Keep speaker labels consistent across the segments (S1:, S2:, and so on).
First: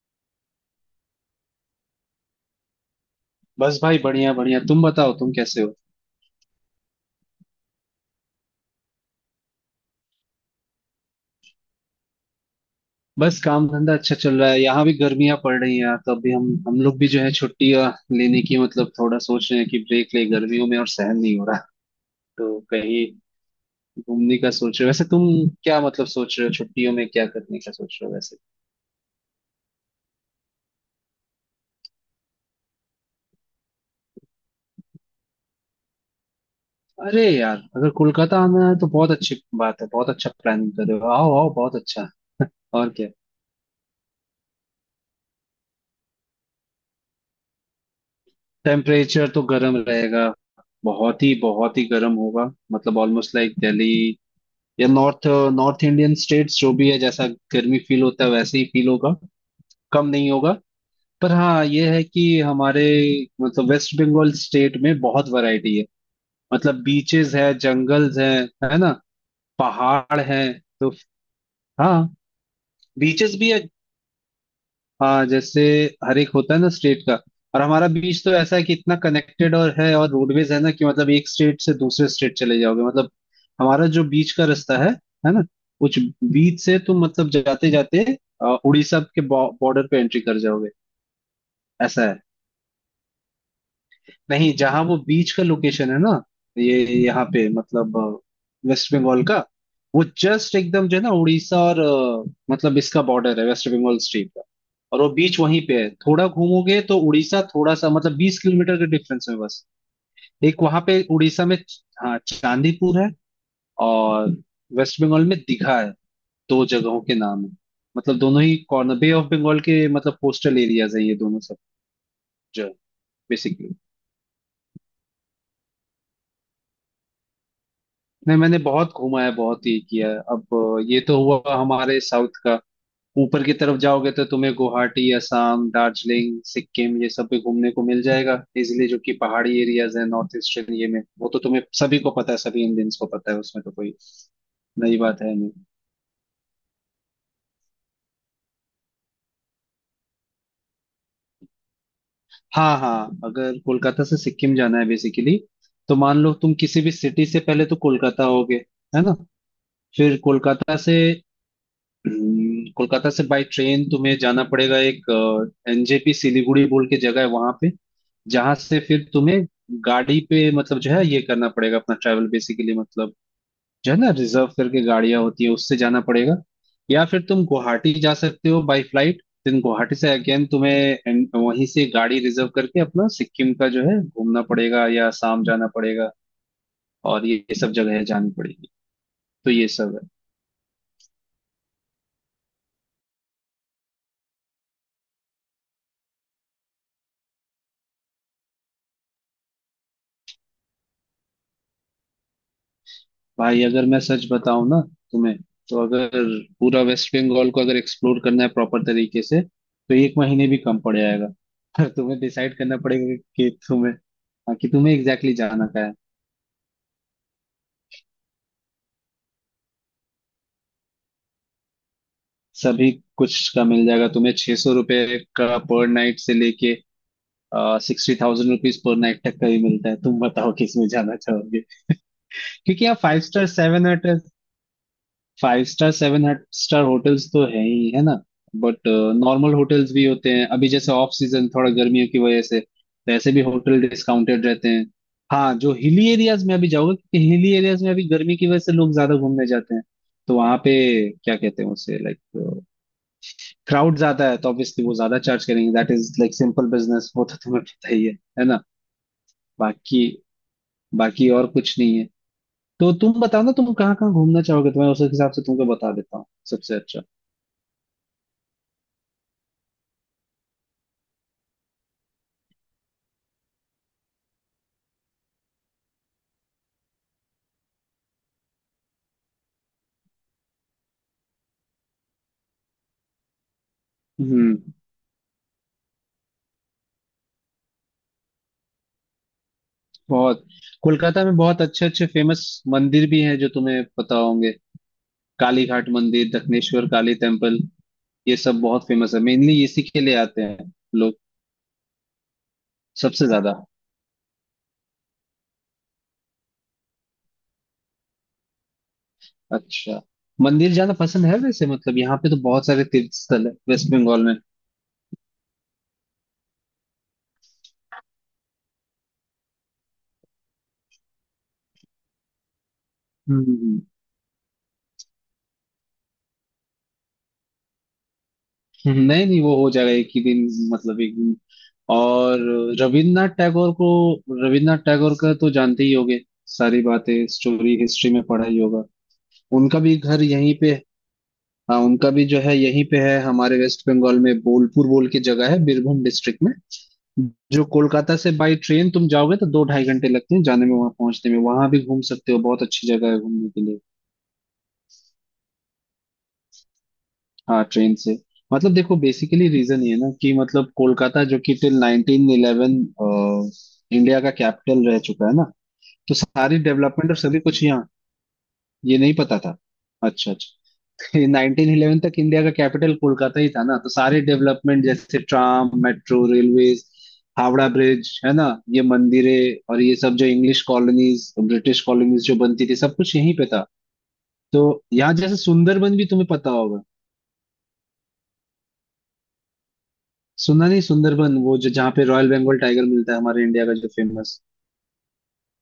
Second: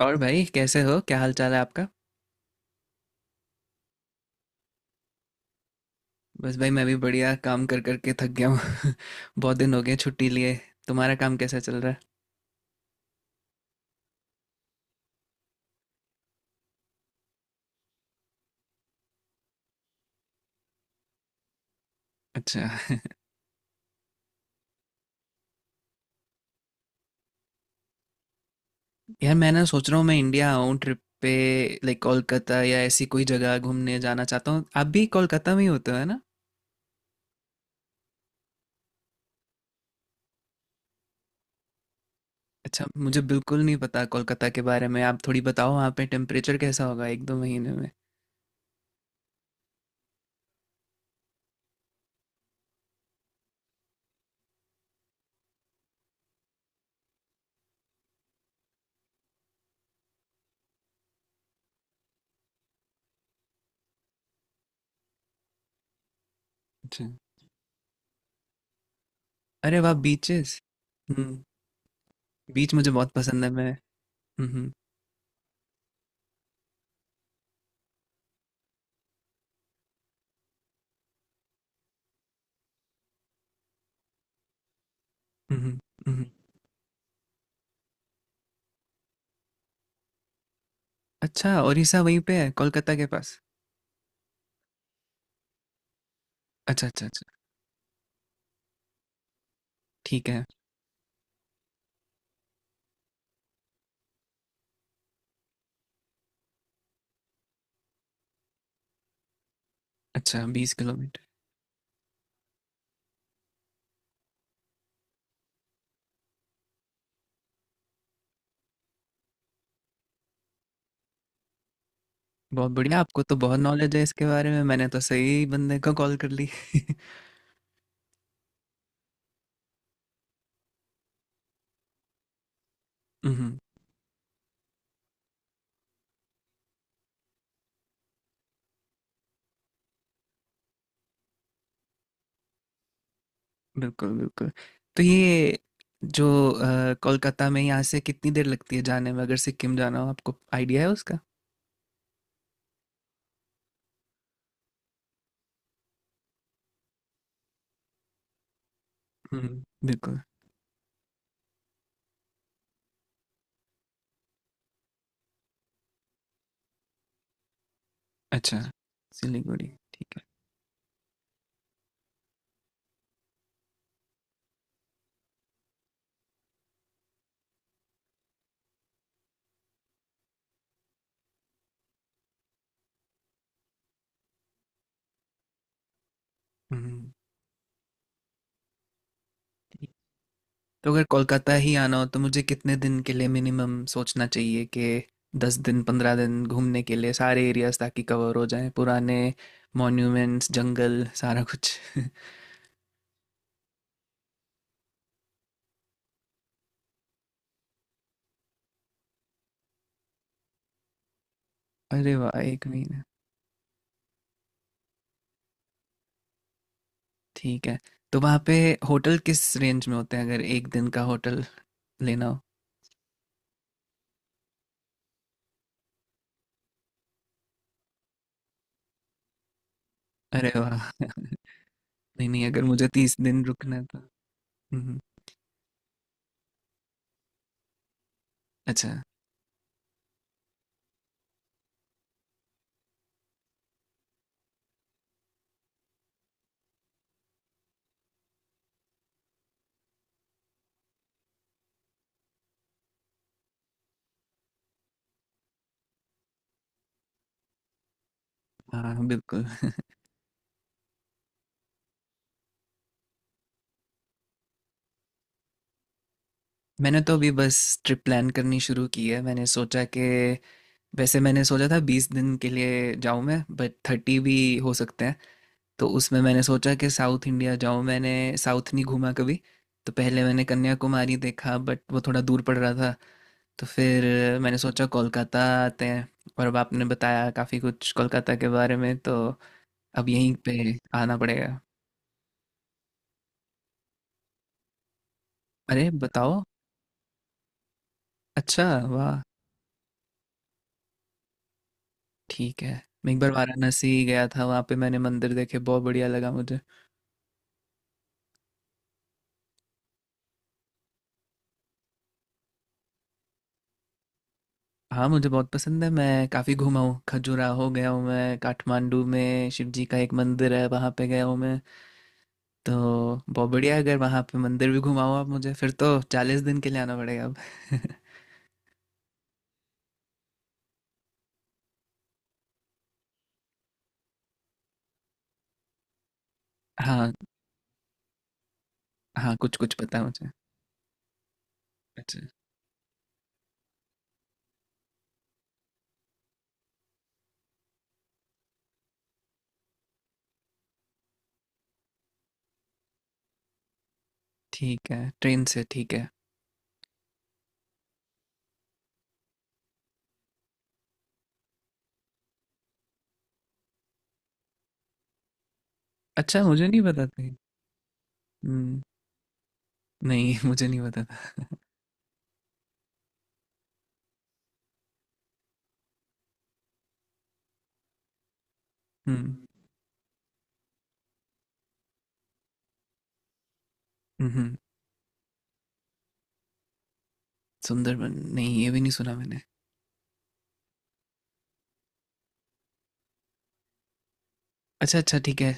S1: और भाई, कैसे हो? क्या हाल चाल है आपका?
S2: बस भाई, बढ़िया बढ़िया। तुम बताओ, तुम कैसे हो?
S1: बस भाई, मैं भी बढ़िया। काम कर कर के थक गया हूँ। बहुत दिन हो गए छुट्टी लिए। तुम्हारा काम कैसा चल रहा है?
S2: बस, काम धंधा अच्छा चल रहा है। यहाँ भी गर्मियां पड़ रही हैं यार, तो अभी हम लोग भी जो है छुट्टियां लेने की मतलब थोड़ा सोच रहे हैं कि ब्रेक ले गर्मियों में, और सहन नहीं हो रहा। तो
S1: अच्छा।
S2: कहीं घूमने का सोच रहे हो वैसे तुम? क्या मतलब सोच रहे हो छुट्टियों में, क्या करने का सोच रहे हो वैसे?
S1: यार मैं ना सोच रहा हूँ मैं इंडिया आऊँ ट्रिप पे। लाइक कोलकाता या ऐसी कोई जगह घूमने जाना चाहता हूँ। आप भी कोलकाता में ही होते हो, है ना?
S2: अरे यार, अगर कोलकाता आना है तो बहुत अच्छी बात है। बहुत अच्छा प्लानिंग कर रहे हो। आओ आओ, बहुत अच्छा।
S1: अच्छा,
S2: और क्या,
S1: मुझे बिल्कुल नहीं पता कोलकाता के बारे में। आप थोड़ी बताओ, वहाँ पे टेम्परेचर कैसा होगा एक दो महीने में?
S2: टेम्परेचर तो गर्म रहेगा। बहुत ही गर्म होगा, मतलब ऑलमोस्ट लाइक दिल्ली या नॉर्थ नॉर्थ इंडियन स्टेट्स जो भी है, जैसा गर्मी फील होता है वैसे ही फील होगा, कम नहीं होगा। पर हाँ, ये है कि हमारे मतलब वेस्ट बंगाल स्टेट में बहुत वैरायटी है, मतलब
S1: अच्छा।
S2: बीचेस है, जंगल्स है ना,
S1: अरे वाह,
S2: पहाड़ है,
S1: बीचेस।
S2: तो
S1: हम्म।
S2: हाँ
S1: बीच मुझे बहुत
S2: बीचेस
S1: पसंद है
S2: भी है।
S1: मैं। हम्म। हम्म।
S2: हाँ जैसे, हर एक होता है ना स्टेट का, और हमारा बीच तो ऐसा है कि इतना कनेक्टेड और है, और रोडवेज है ना कि मतलब एक स्टेट से दूसरे स्टेट चले जाओगे, मतलब हमारा जो बीच का रास्ता है ना,
S1: हम्म।
S2: कुछ
S1: हम्म।
S2: बीच से तुम मतलब जाते जाते उड़ीसा के बॉर्डर पे एंट्री कर जाओगे।
S1: अच्छा, ओरिसा
S2: ऐसा
S1: वहीं
S2: है,
S1: पे है कोलकाता के पास?
S2: नहीं जहाँ वो बीच का लोकेशन है ना, ये
S1: अच्छा अच्छा
S2: यहाँ
S1: अच्छा।
S2: पे मतलब वेस्ट बंगाल का, वो
S1: ठीक है।
S2: जस्ट एकदम जो है ना, उड़ीसा और मतलब इसका बॉर्डर है वेस्ट बंगाल स्टेट का। और वो बीच वहीं पे है, थोड़ा घूमोगे तो उड़ीसा थोड़ा सा मतलब 20 किलोमीटर के डिफरेंस में बस।
S1: अच्छा,
S2: एक
S1: बीस
S2: वहां पे
S1: किलोमीटर
S2: उड़ीसा में, हाँ चांदीपुर है, और वेस्ट बंगाल में दीघा है। दो जगहों के नाम है, मतलब दोनों ही कॉर्नर बे ऑफ बंगाल के, मतलब कोस्टल एरियाज है ये दोनों, सब जो
S1: बहुत बढ़िया, आपको तो बहुत
S2: बेसिकली।
S1: नॉलेज है इसके बारे में। मैंने तो सही बंदे को कॉल कर ली।
S2: नहीं, मैंने बहुत घूमा है, बहुत ये किया है अब। ये तो हुआ हमारे साउथ का। ऊपर की
S1: हम्म,
S2: तरफ जाओगे तो तुम्हें गुवाहाटी, असम, दार्जिलिंग, सिक्किम, ये सब भी घूमने को मिल जाएगा इजिली, जो कि पहाड़ी एरियाज है नॉर्थ ईस्टर्न ये में, वो तो तुम्हें सभी को पता है, सभी इंडियंस को पता है, उसमें तो कोई
S1: बिल्कुल बिल्कुल।
S2: नई
S1: तो
S2: बात है नहीं।
S1: ये जो कोलकाता में यहाँ से कितनी देर लगती है जाने में, अगर सिक्किम जाना हो? आपको आइडिया है उसका?
S2: हाँ हाँ, अगर कोलकाता से सिक्किम जाना है बेसिकली, तो मान लो तुम किसी भी सिटी से पहले तो कोलकाता होगे, है ना?
S1: हम्म,
S2: फिर
S1: बिल्कुल।
S2: कोलकाता से, कोलकाता से बाय ट्रेन तुम्हें जाना पड़ेगा। एक एनजेपी सिलीगुड़ी बोल के जगह है वहां पे, जहां
S1: अच्छा,
S2: से फिर तुम्हें
S1: सिलीगुड़ी। ठीक
S2: गाड़ी
S1: है।
S2: पे मतलब जो है ये करना पड़ेगा अपना ट्रैवल, बेसिकली मतलब जो है ना रिजर्व करके गाड़ियां होती है उससे जाना पड़ेगा। या फिर तुम गुवाहाटी जा सकते हो बाय फ्लाइट। देन गुवाहाटी से अगेन तुम्हें वहीं से गाड़ी रिजर्व करके अपना सिक्किम का जो है घूमना पड़ेगा, या आसाम जाना पड़ेगा,
S1: हम्म।
S2: और ये सब जगह जानी पड़ेगी। तो ये सब है।
S1: तो अगर कोलकाता ही आना हो तो मुझे कितने दिन के लिए मिनिमम सोचना चाहिए, कि 10 दिन, 15 दिन घूमने के लिए सारे एरियाज, ताकि कवर हो जाएं पुराने मॉन्यूमेंट्स, जंगल, सारा कुछ।
S2: भाई, अगर मैं सच बताऊं ना तुम्हें, तो अगर पूरा वेस्ट बंगाल को अगर एक्सप्लोर करना है प्रॉपर तरीके से तो एक महीने भी कम पड़ जाएगा। पर तुम्हें
S1: अरे वाह,
S2: डिसाइड
S1: एक
S2: करना
S1: महीना।
S2: पड़ेगा कि तुम्हें, हाँ, कि तुम्हें एग्जैक्टली exactly जाना क्या है।
S1: ठीक है। तो वहाँ पे होटल किस रेंज में होते हैं अगर एक दिन का होटल लेना हो?
S2: सभी कुछ का मिल जाएगा तुम्हें, 600 रुपये का पर नाइट से लेके 60,000 रुपीज पर नाइट तक का ही मिलता है। तुम बताओ
S1: अरे
S2: किस में
S1: वाह।
S2: जाना चाहोगे?
S1: नहीं नहीं, अगर
S2: क्योंकि
S1: मुझे
S2: यहाँ फाइव
S1: तीस
S2: स्टार
S1: दिन रुकना
S2: सेवन
S1: है तो। हम्म,
S2: five star seven star hotels तो है ही, है ना? बट
S1: अच्छा।
S2: नॉर्मल होटल्स भी होते हैं। अभी जैसे ऑफ सीजन थोड़ा गर्मियों की वजह से वैसे भी होटल डिस्काउंटेड रहते हैं। हाँ, जो हिली एरियाज में अभी जाओगे, क्योंकि हिली एरियाज में अभी गर्मी की वजह से लोग ज्यादा घूमने जाते हैं, तो वहां पे क्या कहते हैं उसे, लाइक क्राउड ज्यादा है तो ऑब्वियसली वो ज्यादा चार्ज करेंगे। That is like simple business, वो तो तुम्हें पता ही है ना?
S1: हाँ बिल्कुल।
S2: बाकी बाकी और कुछ नहीं है। तो तुम बताओ ना, तुम कहाँ कहाँ घूमना चाहोगे तो मैं उस हिसाब से तुमको बता देता हूँ सबसे अच्छा।
S1: मैंने तो अभी बस ट्रिप प्लान करनी शुरू की है। मैंने सोचा कि वैसे मैंने सोचा था 20 दिन के लिए जाऊँ मैं, बट 30 भी हो सकते हैं। तो उसमें मैंने सोचा कि साउथ इंडिया जाऊँ। मैंने साउथ नहीं घूमा कभी। तो पहले मैंने कन्याकुमारी देखा, बट वो थोड़ा दूर पड़ रहा था। तो फिर मैंने
S2: हम्म
S1: सोचा कोलकाता आते हैं। और अब आपने बताया काफ़ी कुछ कोलकाता के बारे में, तो अब यहीं
S2: बहुत
S1: पे आना
S2: कोलकाता में बहुत
S1: पड़ेगा।
S2: अच्छे अच्छे फेमस मंदिर भी हैं जो तुम्हें पता होंगे। काली घाट
S1: अरे
S2: मंदिर,
S1: बताओ।
S2: दक्षिणेश्वर काली टेम्पल, ये सब
S1: अच्छा।
S2: बहुत फेमस है,
S1: वाह।
S2: मेनली इसी के लिए आते हैं लोग
S1: ठीक है। मैं एक
S2: सबसे
S1: बार
S2: ज्यादा।
S1: वाराणसी गया था, वहाँ पे मैंने मंदिर देखे, बहुत बढ़िया लगा मुझे।
S2: अच्छा, मंदिर जाना पसंद है वैसे? मतलब यहाँ पे तो बहुत सारे तीर्थ स्थल है वेस्ट बंगाल में।
S1: हाँ, मुझे बहुत पसंद है, मैं काफ़ी घूमा हूँ, खजुराहो गया हूँ मैं, काठमांडू में शिव जी का एक मंदिर है वहाँ पे गया हूँ मैं। तो बहुत बढ़िया
S2: हम्म।
S1: है, अगर वहाँ पे मंदिर भी घुमाओ आप मुझे फिर तो 40 दिन के लिए आना पड़ेगा अब।
S2: नहीं नहीं, वो हो जाएगा एक ही दिन। मतलब एक दिन। और रविन्द्रनाथ टैगोर को रविन्द्रनाथ टैगोर का तो जानते ही होंगे। सारी बातें
S1: हाँ।
S2: स्टोरी हिस्ट्री में पढ़ा ही होगा।
S1: हाँ, कुछ
S2: उनका
S1: कुछ
S2: भी
S1: पता है
S2: घर
S1: मुझे।
S2: यहीं पे, हाँ, उनका
S1: अच्छा।
S2: भी जो है यहीं पे है हमारे वेस्ट बंगाल में। बोलपुर बोल के जगह है बीरभूम डिस्ट्रिक्ट में, जो कोलकाता से बाई ट्रेन तुम जाओगे तो दो ढाई घंटे लगते हैं जाने में, वहां पहुंचने में। वहां भी घूम सकते हो, बहुत अच्छी जगह है घूमने के लिए।
S1: ठीक है, ट्रेन से, ठीक है।
S2: हाँ ट्रेन से। मतलब देखो, बेसिकली रीजन ये है ना कि मतलब कोलकाता, जो कि टिल 1911 इंडिया का कैपिटल रह चुका है ना, तो
S1: अच्छा,
S2: सारी
S1: मुझे नहीं
S2: डेवलपमेंट
S1: पता
S2: और
S1: था।
S2: सभी कुछ यहाँ।
S1: हम्म।
S2: ये नहीं पता था? अच्छा
S1: नहीं, मुझे
S2: अच्छा।
S1: नहीं पता था।
S2: नाइनटीन इलेवन तक इंडिया का कैपिटल कोलकाता ही था ना, तो सारे डेवलपमेंट जैसे tram, metro, railways, Howrah bridge, है ना, ये
S1: हम्म।
S2: मंदिरें और ये सब जो इंग्लिश कॉलोनीज, ब्रिटिश कॉलोनीज जो बनती थी, सब कुछ यहीं पे था।
S1: हम्म।
S2: तो यहाँ जैसे सुंदरबन भी तुम्हें पता होगा।
S1: सुंदरबन? नहीं, ये भी नहीं सुना मैंने।
S2: सुना नहीं? सुंदरबन, वो जो जहाँ पे रॉयल बंगाल टाइगर मिलता है, हमारे इंडिया का जो फेमस।
S1: अच्छा अच्छा, ठीक है।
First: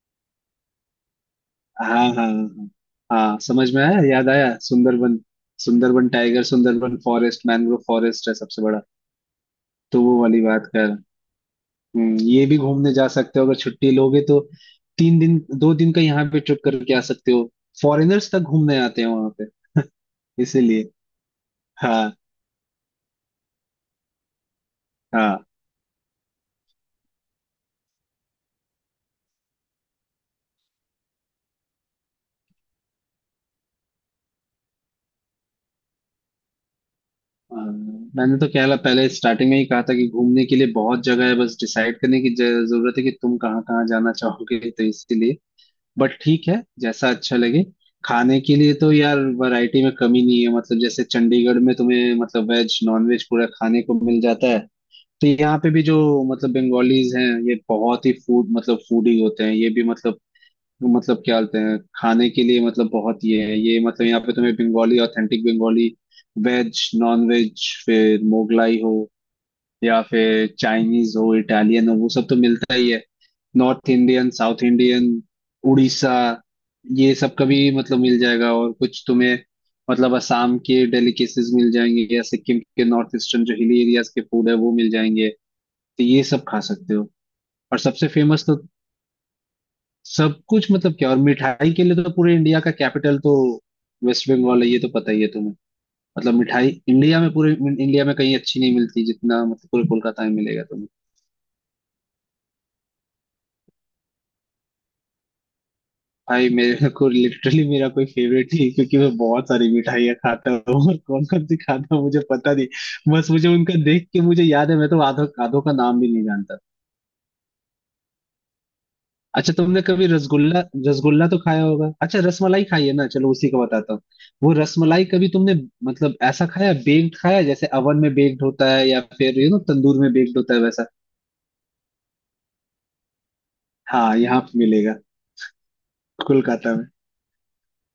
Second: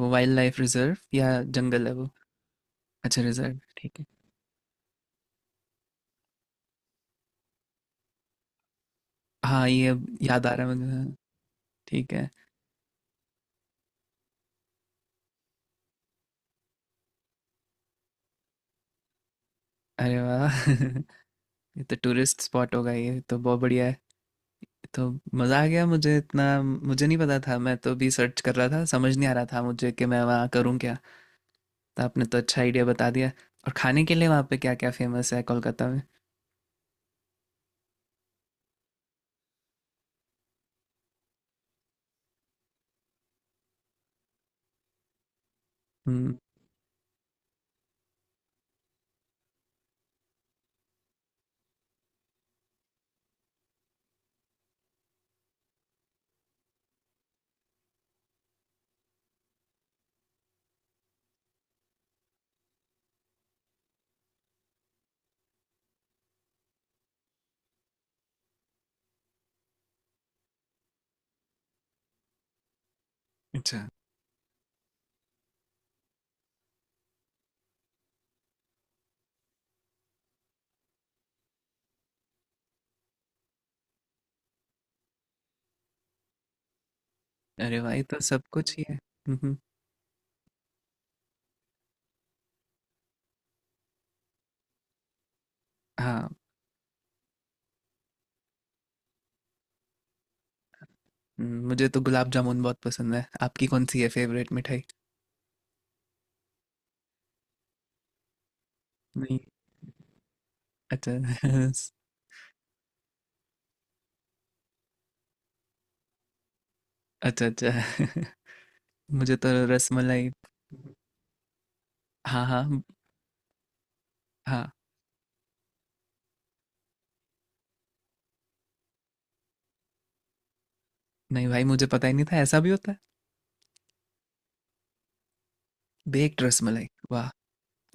S1: वो वाइल्ड लाइफ रिजर्व या जंगल
S2: हाँ
S1: है वो?
S2: हाँ हाँ हाँ।
S1: अच्छा,
S2: हाँ,
S1: रिजर्व,
S2: समझ में
S1: ठीक
S2: आया,
S1: है।
S2: याद आया Sundarban. Sundarban tiger, Sundarban forest, mangrove forest है सबसे बड़ा,
S1: हाँ, ये
S2: तो
S1: अब
S2: वो वाली
S1: याद आ
S2: बात
S1: रहा है मुझे,
S2: कर।
S1: हाँ। ठीक है।
S2: ये भी घूमने जा सकते हो, अगर छुट्टी लोगे तो 3 दिन 2 दिन का यहाँ पे ट्रिप करके आ सकते हो। फॉरेनर्स तक घूमने आते हैं वहां पे,
S1: अरे वाह,
S2: इसीलिए।
S1: ये तो
S2: हाँ
S1: टूरिस्ट स्पॉट होगा, ये तो बहुत बढ़िया है। तो
S2: हाँ
S1: मज़ा आ गया मुझे, इतना मुझे नहीं पता था, मैं तो भी सर्च कर रहा था, समझ नहीं आ रहा था मुझे कि मैं वहाँ करूँ क्या। तो आपने तो अच्छा आइडिया बता दिया। और खाने के लिए वहाँ पे क्या क्या फेमस है कोलकाता में?
S2: हाँ। मैंने तो कहला पहले स्टार्टिंग में ही कहा था कि घूमने के लिए बहुत जगह है, बस डिसाइड करने की जरूरत है कि तुम कहाँ कहाँ जाना चाहोगे, तो इसीलिए। बट
S1: हम्म।
S2: ठीक है, जैसा अच्छा लगे। खाने के लिए तो यार, वैरायटी में कमी नहीं है, मतलब जैसे चंडीगढ़ में तुम्हें मतलब वेज नॉन वेज पूरा खाने को मिल जाता है। तो यहाँ पे भी जो मतलब बंगालीज हैं, ये बहुत ही फूड मतलब फूडी होते हैं ये भी, मतलब क्या बोलते हैं खाने के लिए, मतलब बहुत ये है ये, मतलब यहाँ पे तुम्हें Bengali authentic Bengali veg non veg, फिर मोगलाई हो या फिर चाइनीज हो, इटालियन हो, वो सब तो मिलता ही है।
S1: अच्छा।
S2: North Indian, south Indian, Orissa, ये सब का भी मतलब मिल जाएगा, और कुछ तुम्हें मतलब असम के डेलिकेसीज मिल जाएंगे, या सिक्किम के नॉर्थ ईस्टर्न जो हिली एरियाज के फूड है वो मिल जाएंगे। तो ये सब खा सकते हो। और
S1: अरे भाई,
S2: सबसे
S1: तो सब
S2: फेमस तो
S1: कुछ ही है। हम्म, हम्म।
S2: सब कुछ मतलब क्या। और मिठाई के लिए तो पूरे इंडिया का कैपिटल तो वेस्ट बंगाल है, ये तो पता ही है तुम्हें।
S1: हाँ।
S2: मतलब मिठाई इंडिया में पूरे इंडिया में कहीं अच्छी नहीं मिलती जितना मतलब पूरे कोलकाता में मिलेगा तुम्हें।
S1: मुझे तो गुलाब जामुन बहुत पसंद है। आपकी कौन सी है फेवरेट मिठाई?
S2: भाई मेरे को लिटरली मेरा कोई फेवरेट ही है, क्योंकि मैं
S1: नहीं।
S2: बहुत सारी मिठाइयाँ खाता हूँ और
S1: अच्छा।
S2: कौन कौन सी खाता हूँ मुझे पता नहीं। बस मुझे उनका देख के मुझे याद है, मैं तो आधो आधो का नाम भी नहीं जानता।
S1: अच्छा अच्छा। मुझे तो
S2: अच्छा, तुमने कभी
S1: रसमलाई।
S2: रसगुल्ला रसगुल्ला तो खाया होगा। अच्छा,
S1: हाँ
S2: रसमलाई
S1: हाँ।
S2: खाई है ना, चलो उसी का बताता हूँ। वो
S1: हाँ।
S2: रसमलाई कभी तुमने मतलब ऐसा खाया, बेक्ड खाया, जैसे अवन में बेक्ड होता है या फिर यू नो तंदूर में बेक्ड होता है, वैसा।
S1: नहीं भाई, मुझे पता ही नहीं था ऐसा भी होता है।
S2: हाँ यहाँ पे मिलेगा
S1: बेक्ड
S2: कोलकाता में।
S1: रसमलाई? वाह।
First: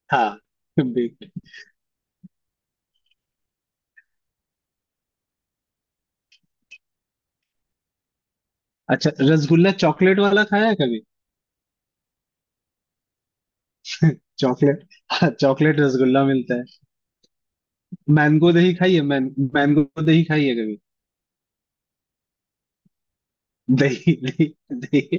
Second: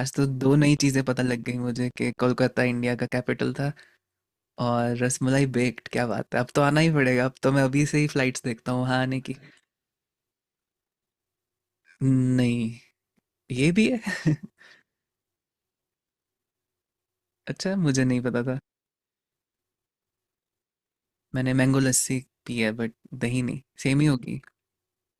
S1: आज तो
S2: हाँ
S1: दो नई चीजें पता लग
S2: बेक्ड।
S1: गई मुझे, कि कोलकाता इंडिया का कैपिटल था, और रसमलाई बेक्ड, क्या बात है। अब तो आना ही पड़ेगा, अब तो मैं अभी से ही फ्लाइट्स देखता हूँ वहाँ
S2: अच्छा,
S1: आने की।
S2: रसगुल्ला चॉकलेट वाला खाया है कभी?
S1: नहीं। ये भी है?
S2: चॉकलेट, हाँ चॉकलेट रसगुल्ला मिलता है।
S1: अच्छा, मुझे नहीं पता था।
S2: मैंगो दही खाई है कभी?
S1: मैंने मैंगो लस्सी पी है, बट दही नहीं, सेम ही
S2: दही,
S1: होगी।
S2: दही, दही।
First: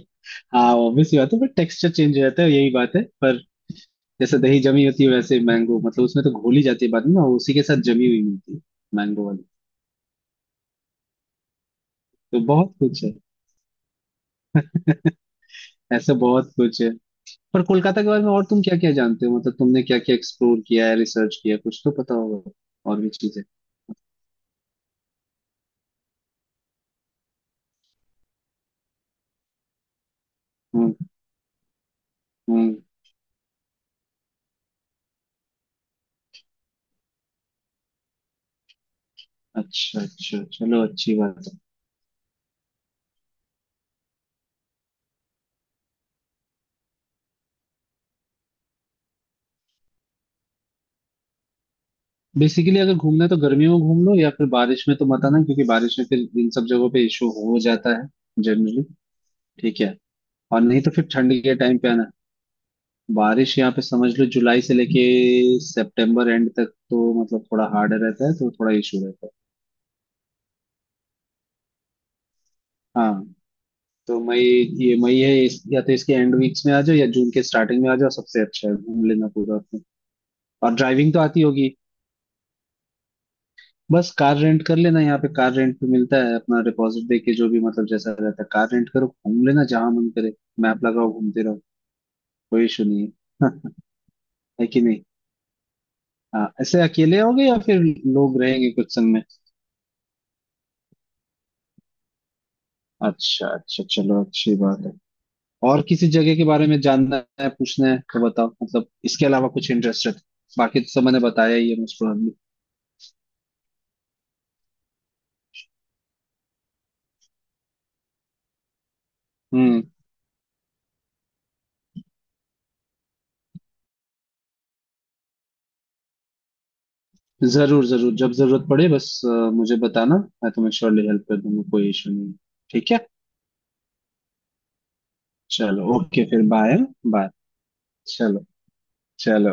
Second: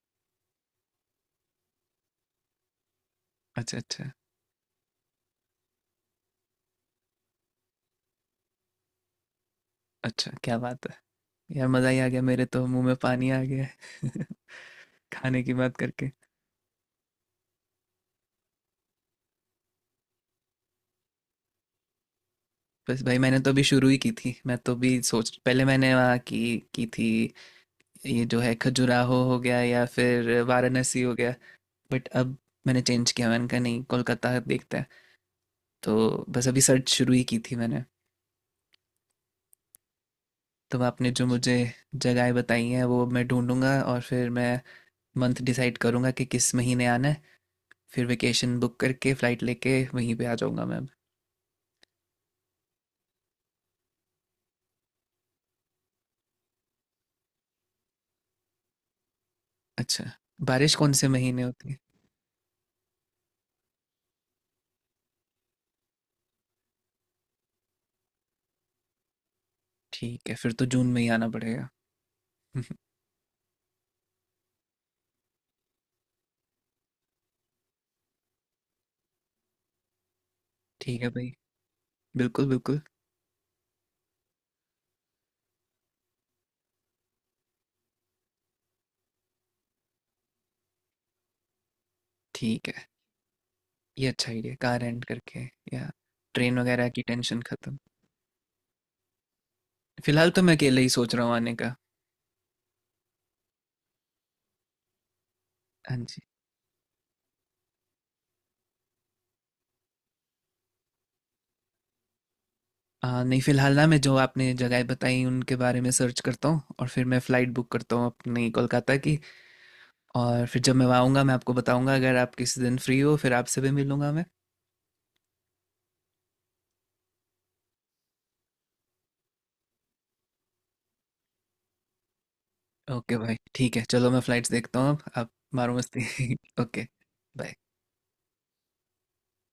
S2: हाँ ऑब्वियस बात है, पर टेक्सचर चेंज हो जाता है यही बात है। पर
S1: अच्छा अच्छा।
S2: जैसे दही जमी होती है वैसे मैंगो, मतलब उसमें तो घोली जाती है बाद में ना, उसी के साथ जमी हुई मिलती है, मैंगो वाली।
S1: अच्छा, क्या बात है, यार मज़ा ही आ गया,
S2: तो
S1: मेरे तो
S2: बहुत
S1: मुंह में
S2: कुछ है।
S1: पानी आ गया। है। खाने की बात करके।
S2: ऐसा बहुत कुछ है, पर कोलकाता के बारे में और तुम क्या क्या जानते हो, मतलब तुमने क्या क्या एक्सप्लोर किया है, रिसर्च किया है, कुछ तो पता होगा और
S1: बस
S2: भी
S1: भाई, मैंने
S2: चीजें।
S1: तो अभी शुरू ही की थी। मैं तो भी सोच पहले मैंने वहाँ की थी, ये जो है खजुराहो हो गया या फिर
S2: हम्म
S1: वाराणसी हो गया। बट अब
S2: हम्म।
S1: मैंने चेंज किया, मैंने कहा नहीं, कोलकाता देखते हैं। तो बस अभी सर्च शुरू ही की थी मैंने।
S2: अच्छा अच्छा,
S1: तो
S2: चलो
S1: आपने
S2: अच्छी
S1: जो
S2: बात
S1: मुझे
S2: है।
S1: जगहें बताई हैं वो मैं ढूंढूंगा, और फिर मैं मंथ डिसाइड करूंगा कि किस महीने आना है। फिर वेकेशन बुक करके फ़्लाइट लेके वहीं पे आ जाऊंगा मैं।
S2: बेसिकली अगर घूमना है तो गर्मियों में घूम लो या फिर बारिश में तो मत आना, क्योंकि बारिश में फिर इन सब जगहों पे इशू हो जाता है जनरली। ठीक है,
S1: अच्छा,
S2: और
S1: बारिश
S2: नहीं तो
S1: कौन से
S2: फिर ठंड
S1: महीने
S2: के
S1: होती है?
S2: टाइम पे आना। बारिश यहाँ पे समझ लो जुलाई से लेके सितंबर एंड तक तो मतलब थोड़ा हार्ड रहता है, तो थोड़ा इशू रहता है।
S1: ठीक है, फिर तो जून में ही आना पड़ेगा।
S2: हाँ, तो मई, ये मई है या तो इसके एंड वीक्स में आ जाओ या जून के स्टार्टिंग में आ जाओ, सबसे अच्छा है घूम लेना पूरा अपने। और
S1: ठीक है
S2: ड्राइविंग तो
S1: भाई।
S2: आती होगी।
S1: बिल्कुल बिल्कुल।
S2: बस कार रेंट कर लेना, यहाँ पे कार रेंट पे मिलता है, अपना डिपॉजिट दे के जो भी मतलब जैसा रहता है। कार रेंट करो, घूम लेना जहां मन करे, मैप लगाओ घूमते रहो, कोई
S1: ठीक
S2: इशू
S1: है,
S2: नहीं है।
S1: ये अच्छा idea है,
S2: है
S1: कार
S2: कि नहीं?
S1: रेंट करके, या
S2: हाँ,
S1: ट्रेन
S2: ऐसे
S1: वगैरह की
S2: अकेले
S1: टेंशन
S2: होगे या
S1: खत्म।
S2: फिर लोग रहेंगे कुछ संग में?
S1: फिलहाल तो मैं अकेले ही सोच रहा हूँ आने का।
S2: अच्छा अच्छा, चलो अच्छी बात है। और
S1: हाँ
S2: किसी
S1: जी।
S2: जगह के बारे में जानना है, पूछना है तो बताओ, मतलब इसके अलावा कुछ इंटरेस्टेड। बाकी तो सब मैंने बताया ही है मोस्ट प्रोबेबली।
S1: नहीं, फिलहाल ना मैं जो आपने जगह बताई उनके बारे में सर्च करता हूँ, और फिर मैं फ़्लाइट बुक करता हूँ अपनी कोलकाता की।
S2: हम्म।
S1: और फिर जब मैं वहाँ आऊँगा मैं आपको बताऊँगा, अगर आप किसी दिन फ्री हो फिर आपसे भी मिलूँगा मैं।
S2: जरूर जरूर, जब जरूरत पड़े बस मुझे बताना, मैं तुम्हें श्योरली हेल्प कर दूंगा, कोई इशू नहीं। ठीक है,
S1: ओके भाई, ठीक है चलो, मैं फ़्लाइट्स देखता हूँ अब, आप मारो
S2: चलो ओके
S1: मस्ती।
S2: फिर बाय।
S1: Okay,
S2: bye,
S1: bye.
S2: चलो चलो।